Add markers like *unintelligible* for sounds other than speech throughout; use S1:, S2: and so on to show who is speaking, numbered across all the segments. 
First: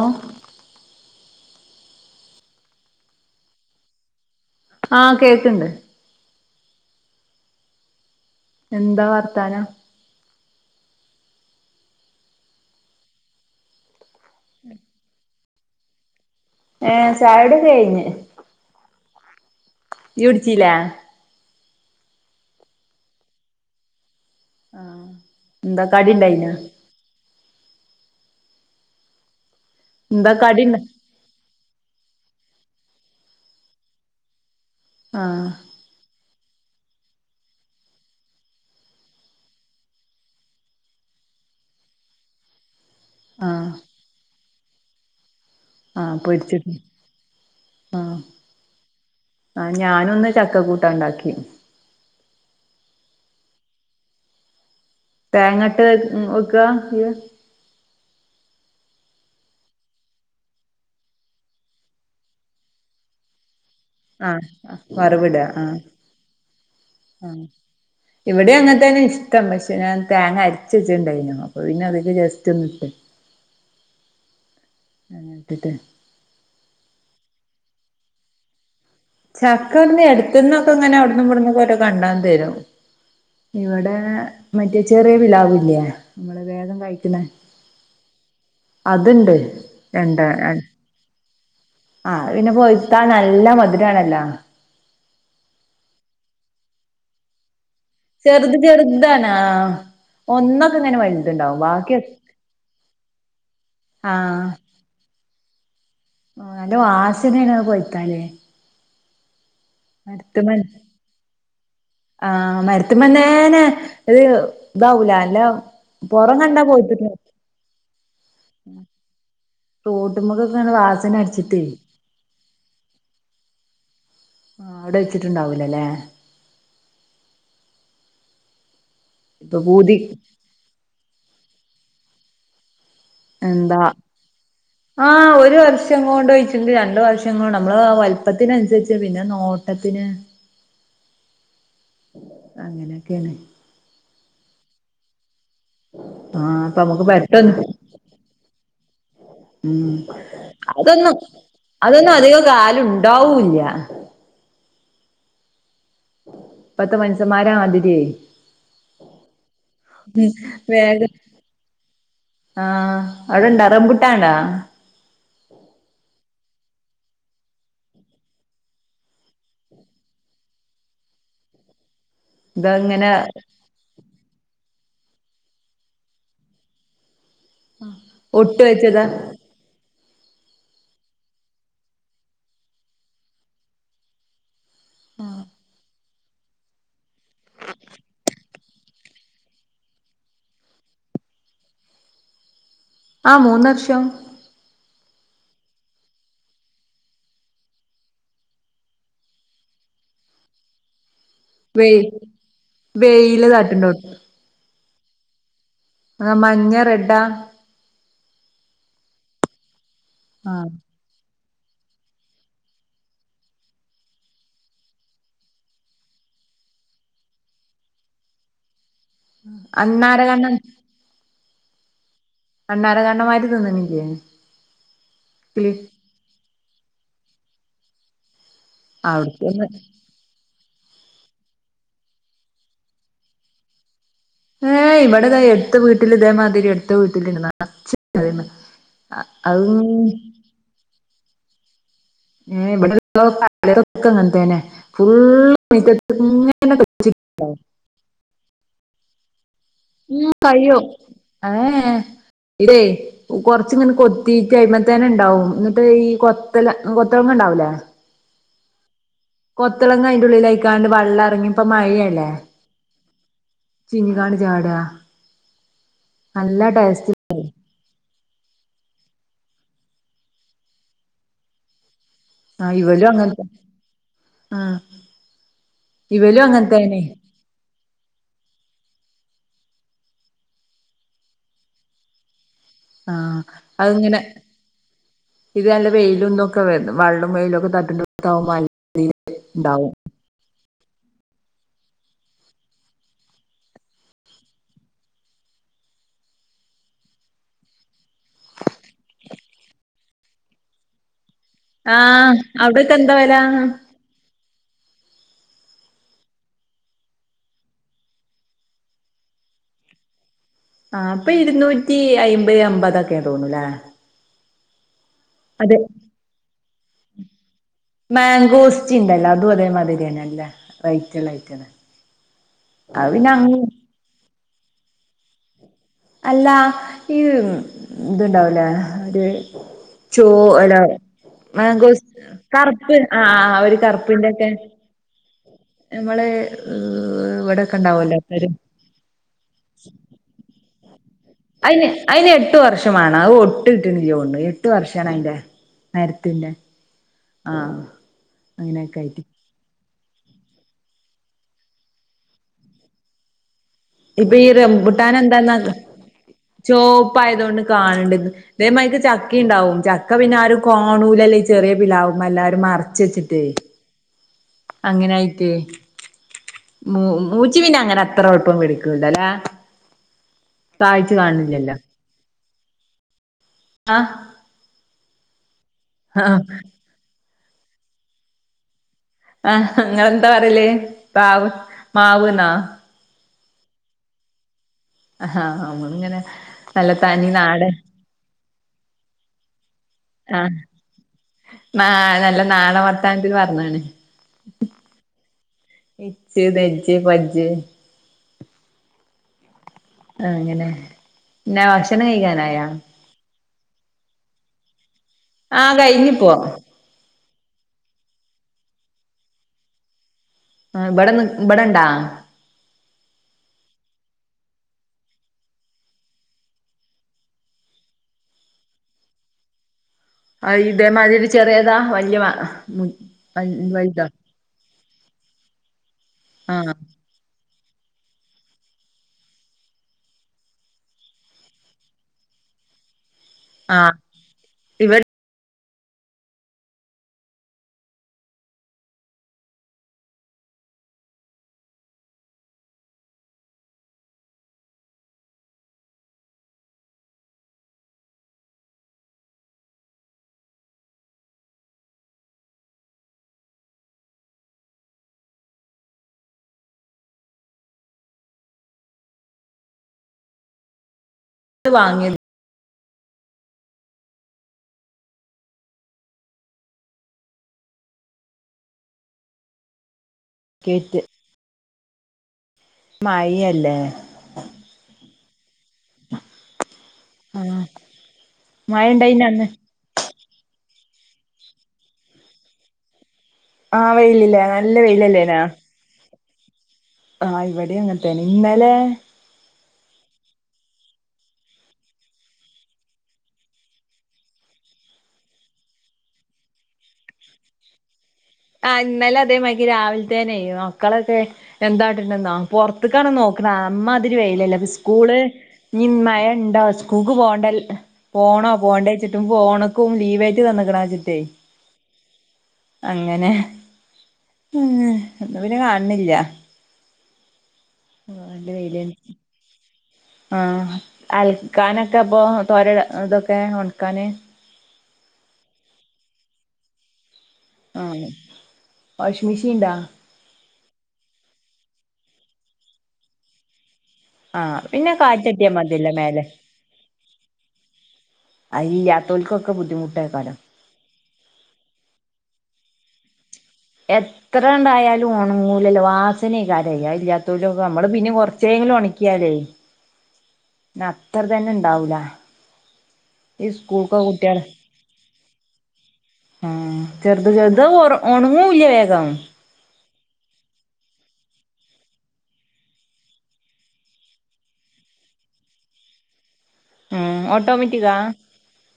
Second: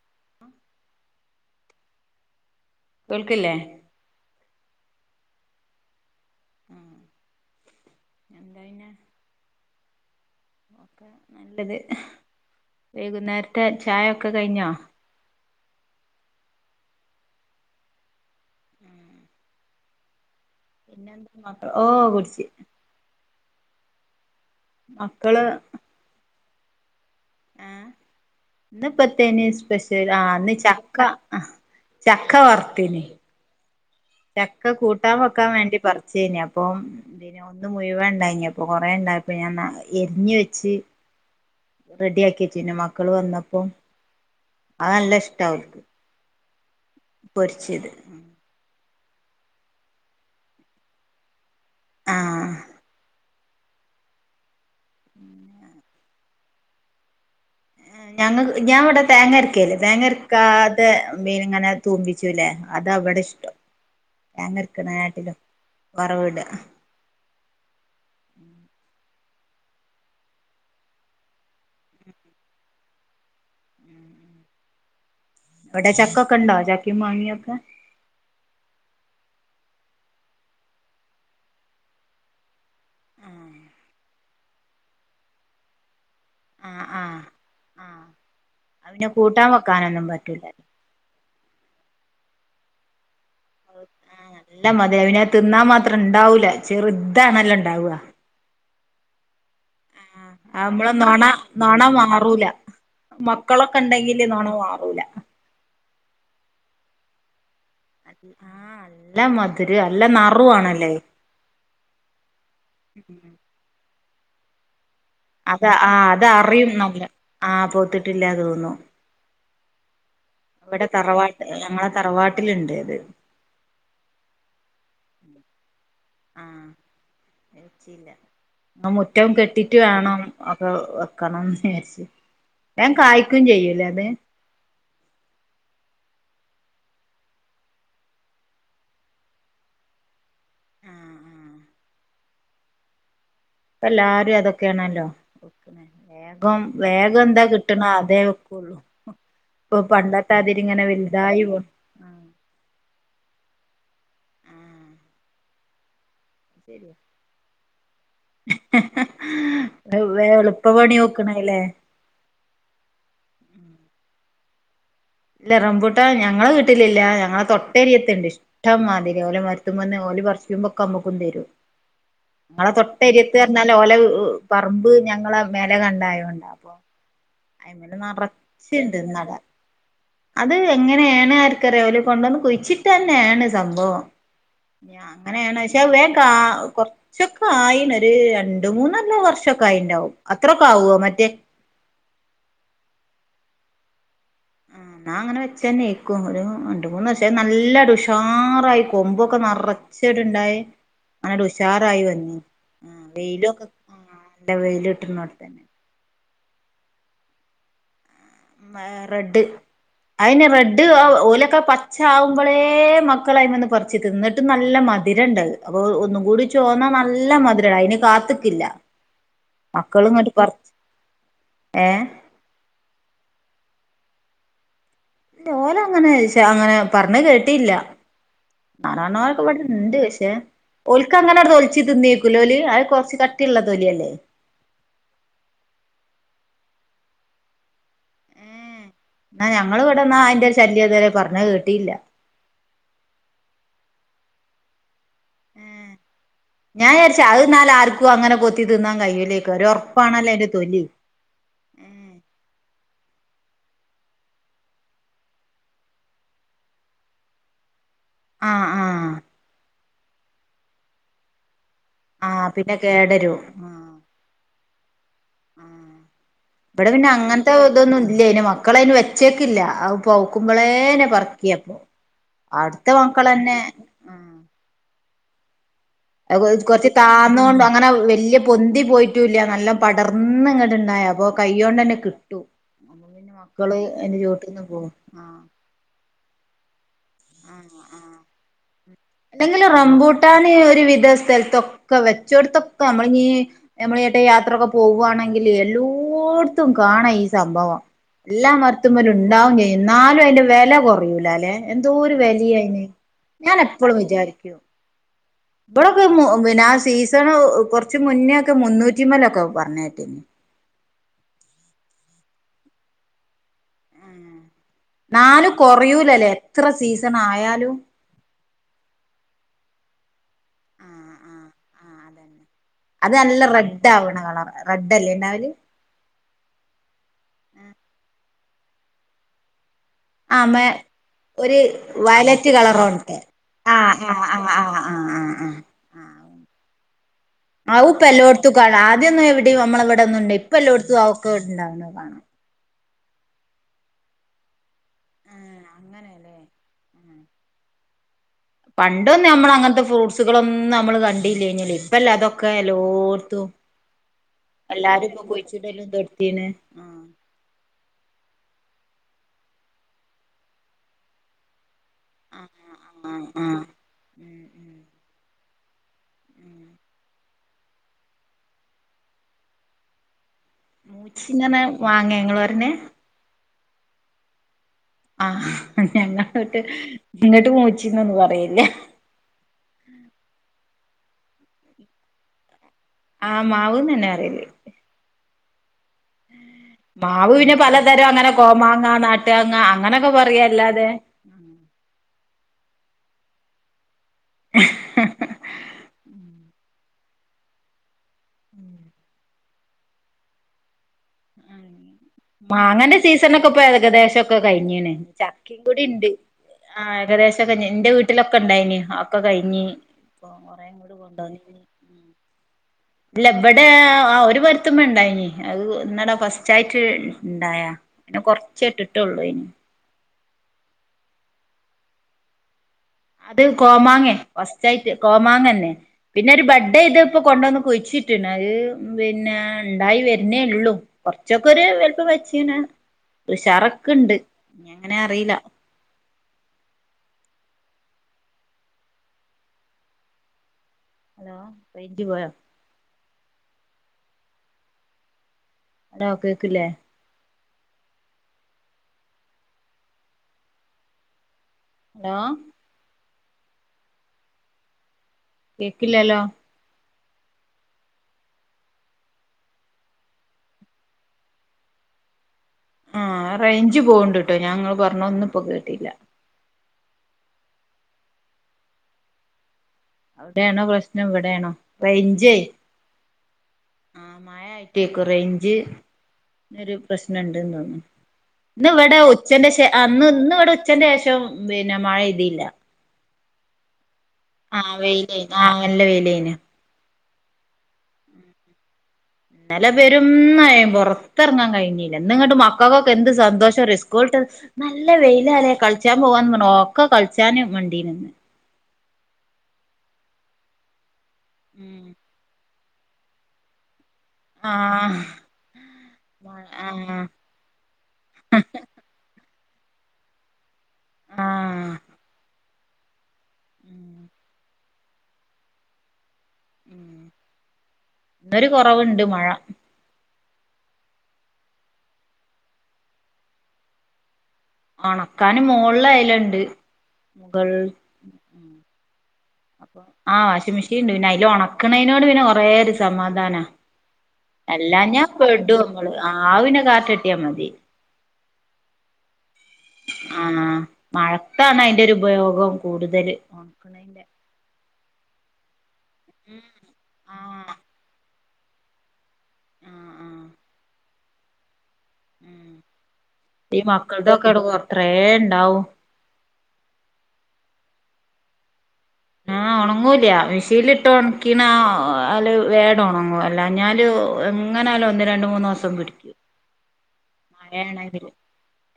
S1: ഓ
S2: ഉം കേൾക്കില്ലേ
S1: ആഹ കേക്കണ്ട് എന്താ വർത്താനം
S2: ക്കെ നല്ലത് വൈകുന്നേരത്തെ ചായൊക്കെ കഴിഞ്ഞോ
S1: ഏ ചായ കുടി കഴിഞ്ഞു
S2: പിന്നെന്താ മാത്രം ഓ കുടിച്ച്
S1: ആഹ
S2: മക്കള്
S1: എന്താ കടിന്റായിന
S2: ആ ഇന്ന് പത്തേനി സ്പെഷ്യൽ
S1: എന്താ
S2: ആന്ന്
S1: കടിണ്ടാ
S2: ചക്ക ചക്ക വർത്തീനി ചക്ക കൂട്ടാൻ
S1: ആഹ്
S2: വെക്കാൻ വേണ്ടി പറിചെ നി അപ്പം അപ്പം പിന്നെ ഒന്ന് മുഴുവൻ ഉണ്ടായിനി അപ്പൊ കൊറേ ഇണ്ടായപ്പം ഞാൻ എരിഞ്ഞ വെച്ച് റെഡി ആക്കിച്ചിന്നെ മക്കള് വന്നപ്പോം
S1: ആഹ്
S2: അത് നല്ല ഇഷ്ടാ ഓൽക്ക്
S1: ആഹ പൊരിച്ചിട്ട
S2: പൊരിച്ചത്
S1: ആ ഞാനും ഇന്ന് ചക്ക കൂട്ടാൻ ഉണ്ടാക്കി
S2: ആഹ
S1: തേങ്ങട്ട് വെക്കാ ഇയ്യ്
S2: ഞങ്ങ ഞാൻ ഇവിടെ തേങ്ങരക്കേല്ലേ തേങ്ങരക്കാതെ മീൻ ഇങ്ങനെ തൂമ്പിചൂല്ലേ അത വടെ. ടെഷ്ടം.
S1: ആ വറവിട ആ
S2: വറവിട
S1: ഇവിടെ അങ്ങത്തന്നെ. ത്ത പക്ഷേ ഞാൻ തേങ്ങ അരച്ച് വെച്ചടണ്ടായിനു അപ്പൊ പിന്നെ അതില് ജസ്റ്റ് ഒന്നിട്ട് ഉ
S2: എവിടെ ചക്കൊക്കെ ഇണ്ടോ ചക്കി മാങ്ങിയൊക്കെ
S1: ചക്കന്ന് എടുത്ത്ന്നൊക്കെ ഇങ്ങനെ അവിട്ന്ന് ഇവിടന്ന് ക്കൊരോ കണ്ടം തരും. ഇവിടെ മറ്റേ ചെറിയ പിലാവില്ലേ നമ്മള് വേഗം
S2: ആഹ്
S1: കഴിക്ക്ണ.
S2: ആഹ് ആഹ് അത് പിന്നെ
S1: അതുണ്ട്
S2: കൂട്ടാൻ വെക്കാനൊന്നും
S1: എന്താ
S2: പറ്റൂല
S1: അ ആ പിന്നെ പോയിത്താ നല്ല മധുരണല്ലോ
S2: തിന്നാ മാത്രം ഉണ്ടാവൂല്ല ചെറുതാണല്ലോ ഉണ്ടാവ.
S1: ചെറുത് ചെറുതണാ ആ
S2: ആ
S1: ഒന്നൊക്കെ
S2: അമ്മളെ
S1: ഇങ്ങനെ
S2: നോണ
S1: വലുതുണ്ടാവും
S2: നോണ
S1: ബാക്കി
S2: മാറൂല. മക്കളൊക്കെ ഉണ്ടെങ്കില് നോണ മാറൂല.
S1: ആ അല്ലോ ആസനെണ
S2: ആ അല്ല മ
S1: മട്ത്ത്ണ് ആ മരുത്ത്മന്നെന്നെ ഇത് ഇതാവുല അല്ല
S2: അത് ആ അത്
S1: പോറം കണ്ടാ
S2: അറിയും നല്ല
S1: പോയിത്ത്ക്ക്ണ്
S2: ആ പോത്തിട്ടില്ല
S1: തോ
S2: അവിടെ തറവാട്ട് ഞങ്ങളെ തറവാട്ടില്ണ്ട് അത്
S1: ആ അവിടെ വെച്ചിട്ടുണ്ടാവൂലല്ലേ
S2: ആ വെച്ചില്ല എന്ന മുറ്റം
S1: ഇപ്പൊ
S2: കെട്ടിട്ട്
S1: പൂതി
S2: വാണം അക്കെ വെക്കണം വിചാരിച്ച് വേം കായ്ക്കും
S1: എന്താ
S2: ചെയ്യൂലേ അത്
S1: ആ ഒരു വർഷം കോണ്ട് ണ്ട് രണ്ട് വർഷ കൊണ്ട് നമ്മള് വൽപ്പത്തിന് അനുസരിച്ച് പിന്നെ നോട്ടത്തിന് അങ്ങനെയൊക്കെണ്
S2: എല്ലാരും അതൊക്കെണല്ലോ
S1: ആഹ്
S2: വേഗം
S1: അപ്പൊ നമുക്ക്
S2: വേഗം എന്താ
S1: പെട്ടെന്ന്
S2: കിട്ട്ണ അതേ വെക്കുള്ളു.
S1: ഉം അതൊന്നും
S2: പോ
S1: അതൊന്നും അധികം കാല ഇണ്ടാവുല്ല. ല്ല. പത്ത് മനസന്മാരാ മിതിരിയേ വെ
S2: ശരിയാ എളുപ്പ പണി
S1: വേഗം
S2: നോക്കണല്ലേ
S1: ആ അവിടെണ്ട റമ്പുട്ടാണ്ട?
S2: ല്ല റംപൂട്ട ഞങ്ങളെ വീട്ടിലില്ല ഞങ്ങളെ തൊട്ടേരിയത്തുണ്ട് ഇഷ്ടംമാതിരി ഓലെ മരുത്ത്മ്മന്ന് ല് പറ്ച്ച്മ്പക്കെ നമക്കും തരും ങ്ങളെ
S1: ഇതാ ഇങ്ങനെ
S2: തൊട്ടരിയത്ത്ഞ്ഞാ ഓലെ ങ് പറമ്പ് ഞങ്ങളെ മേലേ കണ്ടായോണ്ടാ അപ്പൊ അയിമല്
S1: ഒട്ട്
S2: നറച്ച്ണ്ട്
S1: വെച്ചതാ
S2: ഇന്നട അത് എങ്ങനെയാണ് ആർക്കറിയ അവല് കൊണ്ടുവന്ന് കുഴിച്ചിട്ടേന്നെണ് സംഭവം ഞാ അങ്ങനെണ് ശെ വേം ക്കാ കൊറച്ചൊക്കെ ആയിന് ഒരു രണ്ട് മൂന്നൊല്ല വർഷൊക്കെ ആയിണ്ടാവും അത്രൊക്കെ ആവോ മറ്റേ
S1: ആ മൂന്നർഷം
S2: എന്നാ അങ്ങനെ വെച്ചന്നേക്കും ഒരു രണ്ട് മൂന്ന് വർഷമായി നല്ല ഉഷാറായി കൊമ്പൊക്കെ നറ ച്ചേടുണ്ടായി അങ്ങട്
S1: വെയി
S2: ഉഷാറായി വന്ന് ആ
S1: വെയില്
S2: വെയിലൊക്കെ ആ
S1: തട്ടുണ്ടോട്ട്
S2: നല്ല വെയില് ഇട്ട്ണോട്തന്നെ
S1: ആ മഞ്ഞ റെഡാ
S2: മെ റെഡ് അയന്നെ
S1: ആഹ്
S2: റെഡ് ഓലക്കെ പച്ച ആവുമ്പോളേ മക്കളയ്മെന്ന് പറിച്ച് തിന്നിട്ട് നല്ല മധുരണ്ട് അപ്പൊ ഒന്നുകൂടി കൂടി ചോ തോന്നാ നല്ല മധുരായിനി അയിന് കാത്തിക്കില്ല
S1: അണ്ണാര കണ്ണൻ
S2: ഏ
S1: അണ്ണാര കണ്ണൻമാര് തിന്നണില്ലേ ല്
S2: ലോല അങ്ങനെ അങ്ങനെ പറഞ്ഞ് കേട്ടില്ല നാനണ്ണോരൊക്കെ
S1: അവിടക്കന്ന്
S2: ഇവിടുണ്ട് പക്ഷേ ഓൽക്ക് അങ്ങനെവിടെ തൊലിച്ച് തിന്നേക്കൂലോലി അത് കുറച്ച് കട്ടിയുള്ള തൊലിയല്ലേ
S1: ഏ ഇവിടെതാ എടുത്ത വീട്ടിൽ ഇതേമാതിരി എടുത്ത വീട്ടിലിരുന്ന അന്ന്
S2: എന്നാ ഞങ്ങള് ഇവിടെന്നാ അയിന്റെ ഒരു ശല്യം ഇതുവരെ പറഞ്ഞത് കേട്ടിയില്ല
S1: *unintelligible* ഫു
S2: ഞാൻ വിചാരിച്ച് അത് ന്നാല് ആർക്കും അങ്ങനെ കൊത്തി തിന്നാൻ
S1: *unintelligible*
S2: കഴിയൂലേക്കും ഒരു
S1: ഉം
S2: ഒറപ്പാണല്ലോ അതിന്റെ
S1: കഴിയോ
S2: തൊലി
S1: അതേ ഇതേ കൊറച്ച് ഇങ്ങനെ കൊത്തികഴിയുത്തേനുണ്ടാവും എന്നിട്ട് ഈ കൊത്തല കൊത്തളങ്ങ ഉണ്ടാവൂലേ
S2: ആഹ് ആഹ്
S1: കൊത്തിളങ്ങ അതിന്റെ ഉള്ളിലായിക്കാണ്ട് വെള്ളം ഇറങ്ങി ഇപ്പംമഴയല്ലേ
S2: ആഹ് പിന്നെ കേടരും
S1: *unintelligible*
S2: ആ ഇവിടെ പിന്നെ അങ്ങനത്തെ ഇതൊന്നും ഇല്ല ഇന് മക്കള് അയിന് വെച്ചേക്കില്ല അവ പൂക്കുമ്പോളേനെ പറക്കയിപ്പം
S1: ആഹ്
S2: അടുത്ത
S1: ഇവലും അങ്ങനത്തെ
S2: മക്കളെന്നെ
S1: ആഹ്
S2: അ
S1: ഇവലും
S2: കൊറച്ച്
S1: അങ്ങനത്തന്നെ
S2: താന്നോണ്ടാ അങ്ങനെ വലിയ പൊന്തി പോയിട്ടൂല്ല നല്ല പടർന്ന് ഇങ്ങോട്ടുണ്ടായ അപ്പൊ കൈയോണ്ടന്നെ കിട്ടും അമ്മ പിന്നെ
S1: ആഹ്
S2: മക്കള് എന്റെ
S1: അതിങ്ങനെ
S2: ചുവട്ടിൽന്ന് പോ ആഹ്
S1: ഇത് നല്ല വെയിലും ഇതൊക്കെ വെള്ളം വെയിലൊക്കെ
S2: ആഹ്
S1: തട്ടുമ്പോ
S2: ആഹ്
S1: *unintelligible*
S2: അല്ലെങ്കിലും
S1: ഉണ്ടാവും
S2: റംബൂട്ടാന് ഒരുവിധ സ്ഥലത്തൊക്കെ വെച്ചെടുത്തൊക്കെ നമ്മളിനി നമ്മളെങ്ങോട്ട് യാത്രൊക്കെ പോകുവാണെങ്കിൽ എല്ലാ കോടുത്തും കാണാം ഈ സംഭവം എല്ലാം മരത്തുമ്മേലും ഉണ്ടാവും ചെയ്യും എന്നാലും അയിന്റെ വില കുറയൂലാല്ലെ എന്തോ ഒരു
S1: ആഹ്
S2: വെലയായിന്
S1: അവിടൊക്കെ എന്താ വെല
S2: ഞാൻ എപ്പോളും വിചാരിക്കൂ ഇവിടൊക്കെ പിന്നെ ആ സീസൺ കൊറച്ച് മുന്നേ ഒക്കെ മുന്നൂറ്റിമ്മേലൊക്കെ പറഞ്ഞ കേട്ടീന്
S1: ആ ഇപ്പൊ ഇരുന്നൂറ്റി അയിമ്പത് അമ്പതൊക്കെ തോന്നൂല്ലേ
S2: ന്നാലും
S1: അതെ
S2: കൊറയൂലല്ലേ എത്ര സീസൺ ആയാലും
S1: മാംഗോസ്റ്റിനുണ്ടല്ലോ അതും അതേമാതിരിയന്ന അല്ലെ റേറ്റ്
S2: ആഹ്
S1: ഉള്ള
S2: ആഹ്
S1: ഐറ്റാണ്
S2: ആഹ് അതന്നെ. അത്
S1: പിന്നെ
S2: നല്ല
S1: അങ്ങ്
S2: റെഡ് ആവണ കളർ റെഡല്ലേ ഇണ്ടാവല്
S1: അല്ലാ ഈ ഇതുണ്ടാവൂലേ ഒരു ചോ
S2: ആ മേ
S1: അല്ല
S2: ഒരു
S1: മംഗോസ്
S2: വയലറ്റ്
S1: കറുപ്പ്
S2: കളറോണ്ട്ത്തെ
S1: ആ
S2: ആ
S1: ഒരു
S2: ആ
S1: കറുപ്പിന്റെ
S2: ആ
S1: ഒക്കെ
S2: ആ ആ ആ ആ
S1: നമ്മളെ ഇവിടൊക്കെ
S2: ആവു ഇപ്പ
S1: ഉണ്ടാവൂല്ലോ ഒരു
S2: എല്ലോടത്തും കാണാം ആദ്യൊന്നും എവിടെയും നമ്മള ഇവിടെന്നും ഇല്ല ഇപ്പ എല്ലോടത്തും അവൊക്കെ
S1: അയിന്
S2: ഉണ്ടാവുന്നത് കാണാം
S1: അയിന് എട്ട് വർഷമാണ് അത് ഒട്ട് കിട്ടിണിലൊന്ന് എട്ടു വർഷാണ് അയിന്റെ
S2: ആ അങ്ങനെയല്ലേ
S1: മരത്തിന്റെ ആ
S2: പണ്ട്ഒന്നും നമ്മൾ അങ്ങത്തെ ഫ്രൂട്ട് സുകളൊന്നും നമ്മള് കണ്ടീല്ലാനല്ലോ ഇപ്പല്ലേ അതൊക്കെ എല്ലോർത്തും
S1: ഇപ്പൊ ഈ റംബുട്ടാൻ എന്താന്ന
S2: തൊട്ത്തീണ് ആഹ്
S1: ചോപ്പായതൊണ്ട് കാണണ്ടന്ന് അതേമായിക്ക് ചക്ക ഇണ്ടാവും ചക്ക പിന്നെ ആ ഒരു കാണൂലല്ലേ ചെറിയ പ്ലാവുമേ എല്ലാരു
S2: ആഹ്
S1: മറച്ച്
S2: ആഹ്
S1: വെച്ചിട്ടേ
S2: ആഹ് ഉം ഉം
S1: അങ്ങനെയായിട്ട് മൂ മൂച്ചി പിന്നെ അങ്ങനെ അത്ര കൊയപ്പം പിടിക്കൂലല്ലേ താഴ്ച്ചു
S2: മൂച്ചിങ്ങനെ
S1: കാണില്ലല്ലോ
S2: മാങ്ങ ഇങ്ങള് പറേണ്
S1: അഹ്
S2: ആഹ് ഞങ്ങ ഇങ്ങോട്ട് മൂച്ചിന്നൊന്നും പറയില്ല
S1: ആഹ് നിങ്ങൾ എന്താ പറയല് പാവ് മാവ്ന്നാ
S2: ആഹ് മാവന്ന് തന്നെ പറയല്
S1: ആഹാ നമ്മളിങ്ങനെ നല്ല തനി
S2: മാവ് പിന്നെ
S1: നാടൻ
S2: പലതരം അങ്ങനെ കോമാങ്ങ നാട്ടുമാങ്ങ അങ്ങനൊക്കെ പറയാ
S1: അഹ്
S2: അല്ലാതെ
S1: ന്നാ നല്ല നാണവ സ്ഥാനത്തി പറന്നാണ്
S2: ഉം
S1: ജ് തഞ്ച് പജ്
S2: ഉം
S1: ആ അങ്ങനെ
S2: ആ
S1: പിന്നെ ഭക്ഷണം കഴിക്കാനായാ
S2: മാങ്ങന്റെ സീസണോക്കെ ഇപ്പോ ഏകദേശൊക്കെ കഴിഞ്ഞീന് ചക്കി
S1: ആഹ്
S2: കൂടി ഉണ്ട്
S1: കഴിഞ്ഞിപ്പോ
S2: ആ ഏകദേശക്കെ എന്റെ വീട്ടിലൊക്കെ ഇണ്ടായിന് അഒക്കെ കഴിഞ്ഞിന് ഇപ്പൊ കൊറേയും കൂടി
S1: ഇവിടെ നി
S2: കൊണ്ടോന്നിന്
S1: ഇവിടെണ്ടാ
S2: ഇല്ല ഇവിടെ ആ ഒരു മരത്തുമേ ഇണ്ടായിനി അത് ഇന്നടാ ഫസ്റ്റ് ആയിട്ട് ഇണ്ടായാ പിന്നെ കൊറചെ ഇട്ടിട്ടുള്ളു ഇനി
S1: ആ ഇതേമാതിരി ചെറിയതാ വല്യ
S2: അത്
S1: വലുതാ
S2: കോമാങ്ങ ഫസ്റ്റായിട്ട് കോമാങ്ങന്നെ പിന്നെ ഒരു
S1: ആഹ്
S2: ബഡയ്ത് ഇതിപ്പോ കൊണ്ട കുഴിച്ചിട്ടിന് അത് പിന്നെ ഉണ്ടായി വരുന്നേ ഉള്ളൂ കൊറച്ചൊക്കെ ഒരു വലുപ്പ വച്ചീന
S1: ആഹ്
S2: ഉഷറക്കൊണ്ട് ഇനിങ്ങനെ
S1: ഇവിടെ
S2: അറില ഹലോ റേഞ്ച് പോയോ ഹലോ കേൾകിലെ ഹലോ കേക്കില്ലല്ലോ
S1: അത് വാങ്ങി
S2: ആ റേഞ്ച് പോണ്ട്ട്ടോ ഞ ഇങ്ങൾ പറഞ്ഞെ ഒന്നും ഇപ്പോ കേട്ടില്ല അവിടെയാണോ
S1: കേറ്റ്
S2: പ്രശ്നം ഇവിടെയാണോ റേഞ്ചേ
S1: മഴയല്ലേ
S2: ആ മയായിട്ടേ കുറെ ഒരു ഒരു പ്രശ്നുണ്ട്ന്ന്
S1: ആഹ്
S2: തോന്നു
S1: മഴ
S2: ഇതവിടെ
S1: ഇണ്ടായിനോ അന്ന്
S2: ഉച്ഛന്റെ ശേ അന്ന് ഇന്ന് ഇവിടെ ഉച്ചന്റെ ശേഷം പിന്നെ മഴ ഇതില്ല.
S1: ആഹ് വെയിൽ ഇല്ലേ നല്ല വെയില്
S2: വെയിലേനി
S1: അല്ലേനെ.
S2: ആഹ് നല്ല വെയിലേനി
S1: ആഹ് ഇവിടെ അങ്ങനത്തേന്ന ഇന്നലെ
S2: ഇന്നലെ പെരുംമഴ പുറത്തിറങ്ങാൻ കഴിഞ്ഞില്, എന്നിങ്ങോട്ട് മക്കൾക്കൊക്കെ എന്ത് സന്തോഷമാണെന്ന് സ്കൂള് വിടു. നല്ല വെയില് അല്ലേ കളിച്ചാൻ പോവാന്ന് പറഞ്ഞു ഒക്കെ കളിച്ചാനും വണ്ടിന്ന്.
S1: ആ ഇന്നലെ അതേമാതിരിക്ക്‌ രാവിൽത്തേനെ മക്കളൊക്കെ
S2: ഉം
S1: എന്താട്ട്ണ്ന്നോ പുറത്ക്കാണ് നോക്കണെ അ വെയിലല്ലോ
S2: ആഹ്
S1: സ്കൂള് ഇ മഴ ഉണ്ടോ സ്കൂൾക്ക് പോകണ്ടല്ലോ പോണോ പോണണ്ടെ വെച്ചിട്ടും ഫോണ്ക്കും ലീവായിട്ട് തന്ന്ക്ക്‌ണോച്ചിട്ടേ
S2: ആഹ്
S1: അങ്ങനെ
S2: ഉം
S1: ഉും ഇപ്പോവരെ കാണണില്ല
S2: ന്നൊരു കൊറവ്ണ്ട് മഴ
S1: ആ അൽക്കാനൊക്കെ അപ്പൊ തോരട ഇതൊക്കെ ഒണക്കാന്
S2: ഒണക്കാന് മോള്ലയല്ണ്ട് വെള്ള
S1: ആഹ് വാഷിംഗ് മെഷീൻ ഇണ്ടാ
S2: ആ വാഷിമിഷീൻ ഷീണ്ട് പിന്നെ അയ്ലൊണക്ക്‌ണെയ്നോണ്ട് പിന്നെ കൊറേ ഒരു സമാധാന
S1: ആഹ് പിന്നെ
S2: അല്ലാഞാ
S1: കാറ്റട്ടിയാ
S2: പെടും മ്മള്
S1: മതിയല്ലോ
S2: ആ
S1: മേലെ
S2: പിന്നെ കാറ്റട്ട്യാ മതി
S1: അയില്ലാത്തോൽക്കൊക്കെ ബുദ്ധിമുട്ടേക്കാരം
S2: മഴക്കാണയിന്റോരു പയോഗം കൂടുതല് ഒണക്കണേന്റെ
S1: എത്ര ഉണ്ടായാലും ഓണങ്ങൂലല്ല വാസനക്കാരയ ഇല്ലാത്തര
S2: ആഹ്
S1: നമ്മള് പിന്നെ കൊറ ച്ചെങ്കിലും ഒണക്ക്യാലെ
S2: ആഹ് ആഹ്
S1: ന്ന അത്ര തെന്നെ ണ്ടാവൂല
S2: ഉം
S1: ഈ സ്കൂൾക്കൊ
S2: മക്കൾതൊക്കെ
S1: കുട്ട്യാളെ
S2: കൊറേ ഇണ്ടാവും
S1: ആ ചെർത് ചെർ ത് ഒർ ഒണങ്ങുല്ല വേഗം
S2: ല്ല മിഷീൻല്ട്ട് ഒണക്കിണാല് വേണ്ടൊണങ്ങും അല്ലഞാല് എങ്ങനായാലും ഒ രണ്ട് മൂന്നൂസം പിടി
S1: ഉം ഓട്ടോമാറ്റിക്കാ
S2: മഴേണെങ്കില്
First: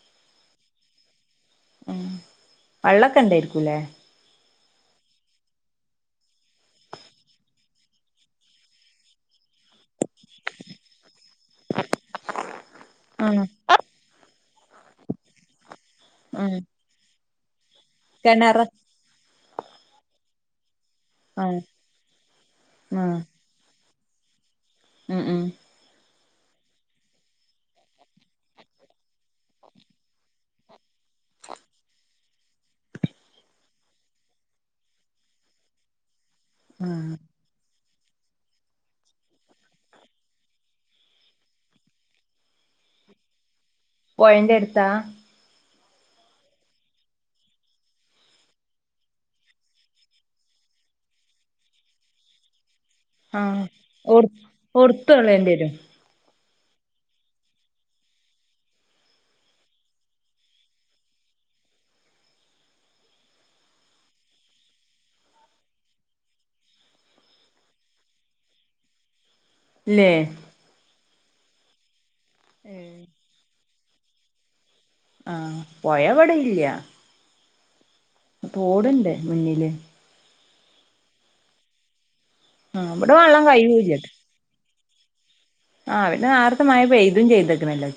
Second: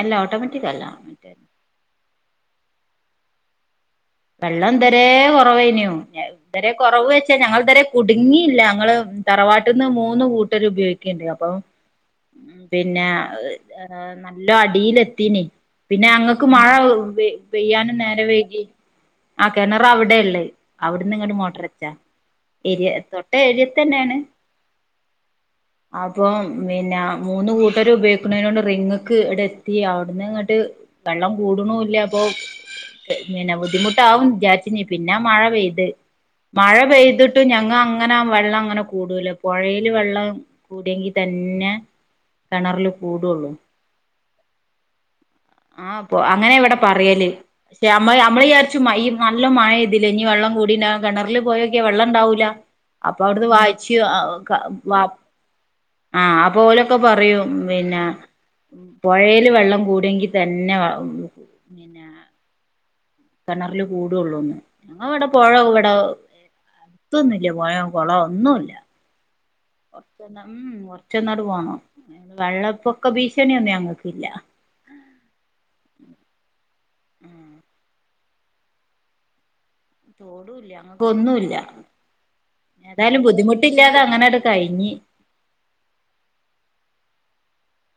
S2: അല്ലാ ഓട്ടോമാറ്റിക്കല്ല മറ്റേ
S1: വെള്ളൊക്കെണ്ടേര്ക്കും ല്ലെ
S2: വെള്ളം എന്തരെ കുറവനു ഇന്തരെ കുറവ് വെച്ചാ ഞങ്ങൾന്തരെ കുടുങ്ങിയില്ല ഞങ്ങള് തറവാട്ടന്ന് ന്ന് കൂട്ടര് ഉപയോഗിക്ക്‌ണ്ടപ്പോ പിന്നെ
S1: ആഹ്
S2: ഏ ല്ലോ അടിലെത്തിനി പിന്നെ ഞങ്ങക്ക്
S1: ആഹ്
S2: മഴ പെയ്യാനും നേരം വൈകി
S1: കെണറ്
S2: ആ കെണറവടെ ള്ളേ അവ്ട്ന്ന്ങ്ങട്ട്
S1: ആഹ്
S2: മോട്ടർച്ചാ എരിയ
S1: ആഹ്
S2: തൊട്ട ഏരി തന്നെയാണ്
S1: ഉം ഉം
S2: അപ്പൊ പിന്നെ മൂന്ന് കൂട്ടർ ഉപയോഗിക്കുന്നൊണ്ട് റിങ്ങക്ക് ഇവിടെ എത്തി അവിടന്ന് ഇങ്ങോട്ട് വെള്ളം കൂട്ണുല്ലപ്പൊ നിനവ് ബുദ്ധിമുട്ടാവുന്ന് വിചാരിച്ചിരുന്നതാ പിന്നാ മഴ പെയ്തെ മഴ
S1: ആഹ്
S2: പെയ്തിട്ടും ഞങ്ങ- അങ്ങനെ ആ വെള്ളം അങ്ങനെ കൂടുതല് പോഴയില് വെള്ളം കൂടിയെങ്കി തന്നെ- കിണറില് കൂടുള്ളൂ
S1: പോഴേന്റെ അടുത്താ-
S2: ആഹ പോ അങ്ങനെ ഇവിടെ പറയല് പക്ഷെമ്മ നമ്മള് കുറച്ച് മ നല്ല മഴ തില്ലെ ഇനി വെള്ളം കൂടിട്ട് കിണറില് പോയൊക്കെ വെള്ളം ഉണ്ടാവൂലാ അപ്പൊ അവിടുന്ന്
S1: ആഹ്
S2: വാങ്ങിച്ചു
S1: ഒർ ഒർത്തള്ളേണ്ടി വരും
S2: ആ- ഓലൊക്കെ പറയും പിന്നെ- പുഴയില് വെള്ളം കൂടങ്കി തന്നെ
S1: *inaudible*
S2: കിണറില് കൂടുള്ളൂന്ന് ഞങ്ങടെ ഇവിടെ പോഴ ഇവിടെ അടുത്തൊന്നുല്ല പൊഴേ കൊളോം ഒന്നുല്ല
S1: ഇല്ലേ
S2: കൊറച്ച ഉ കൊറച്ചെന്നോട് പോണം വെള്ളപ്പൊക്കെ ഭീഷണിയന്ന ഞങ്ങ ില്ല
S1: ആ പോയവിടെല്ല്യ തോട്ണ്ട് മുന്നില്
S2: ല്ല അങ്ങക്ക് ഒന്നുല്ല
S1: ആ ഇവിടെ
S2: ഏതായാലും
S1: വെള്ളം
S2: ബുദ്ധിമുട്ടില്ലാതെ
S1: കഴിയൂല്ലട്ടോ
S2: അങ്ങനട് കഴിഞ്ഞ്
S1: *unintelligible*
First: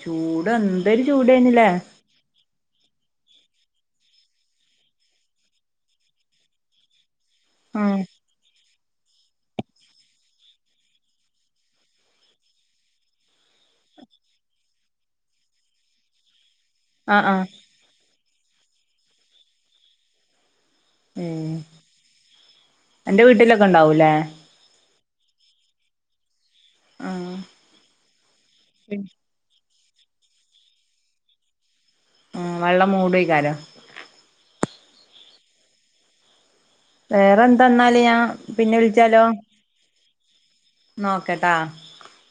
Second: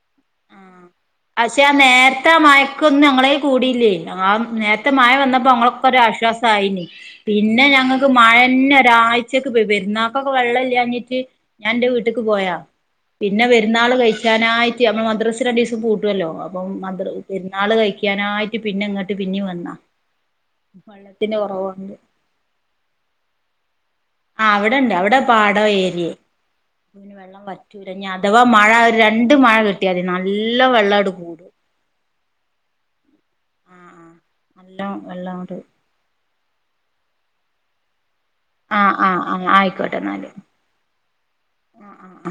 S1: എന്തൊരു
S2: ആശെ
S1: ചൂടേനില്ലേ
S2: നേരത്ത മയക്കൊന്നായി കൂടില്ലേ ആ നേത്തെ മായ വന്നപ്പോ അങ്ങൊക്കെ ഒരു ആശ്വാസയിന് പിന്നെ
S1: ആ
S2: ഞങ്ങക്ക് മഴന്നെ ഒരാഴ്ചക്ക് പോയി പെരുന്നാൾക്കൊക്കെ വെള്ളല്ല്യാഞ്ഞിട്ട് ഞാൻ ന്റെ വീട്ടിക്ക് പോയാ പിന്നെ വെരുന്നാള് കഴിച്ചാനായി നമ്മൾ മദ്രസിൽ രണ്ടീസം പൂട്ട്വല്ലോ അപ്പം മ
S1: ആ ആ
S2: പെരുന്നാള് കഴിക്കാനായിട്ട് പിന്നങ്ങാട്ട് പിന്നെ വന്നാ വെള്ളത്തിന്റെ
S1: ഉം
S2: കുറവുണ്ട്
S1: എന്റെ വീട്ടിലൊക്കെ ഉണ്ടാവൂല്ലേ
S2: ആഹ് അവിടെണ്ട് അവിടെ പാട ഏരിയെ
S1: ആ
S2: അന് വെള്ളം വറ്റുരഞ്ഞ അഥവാ മഴ ഒരു രണ്ട് മഴ കിട്ടിയാതി നല്ല വെള്ളട് കൂടും
S1: ആ വെള്ളം മൂടിക്കാലോ
S2: ആ *inaudible*
S1: വേറെന്തെന്നാല് പിന്നെ
S2: ആ ആ
S1: വിളിച്ചാലോ
S2: ആ ആയിക്കോട്ടെ എന്നാല്
S1: നോക്കട്ടാ
S2: ആ ആ ആ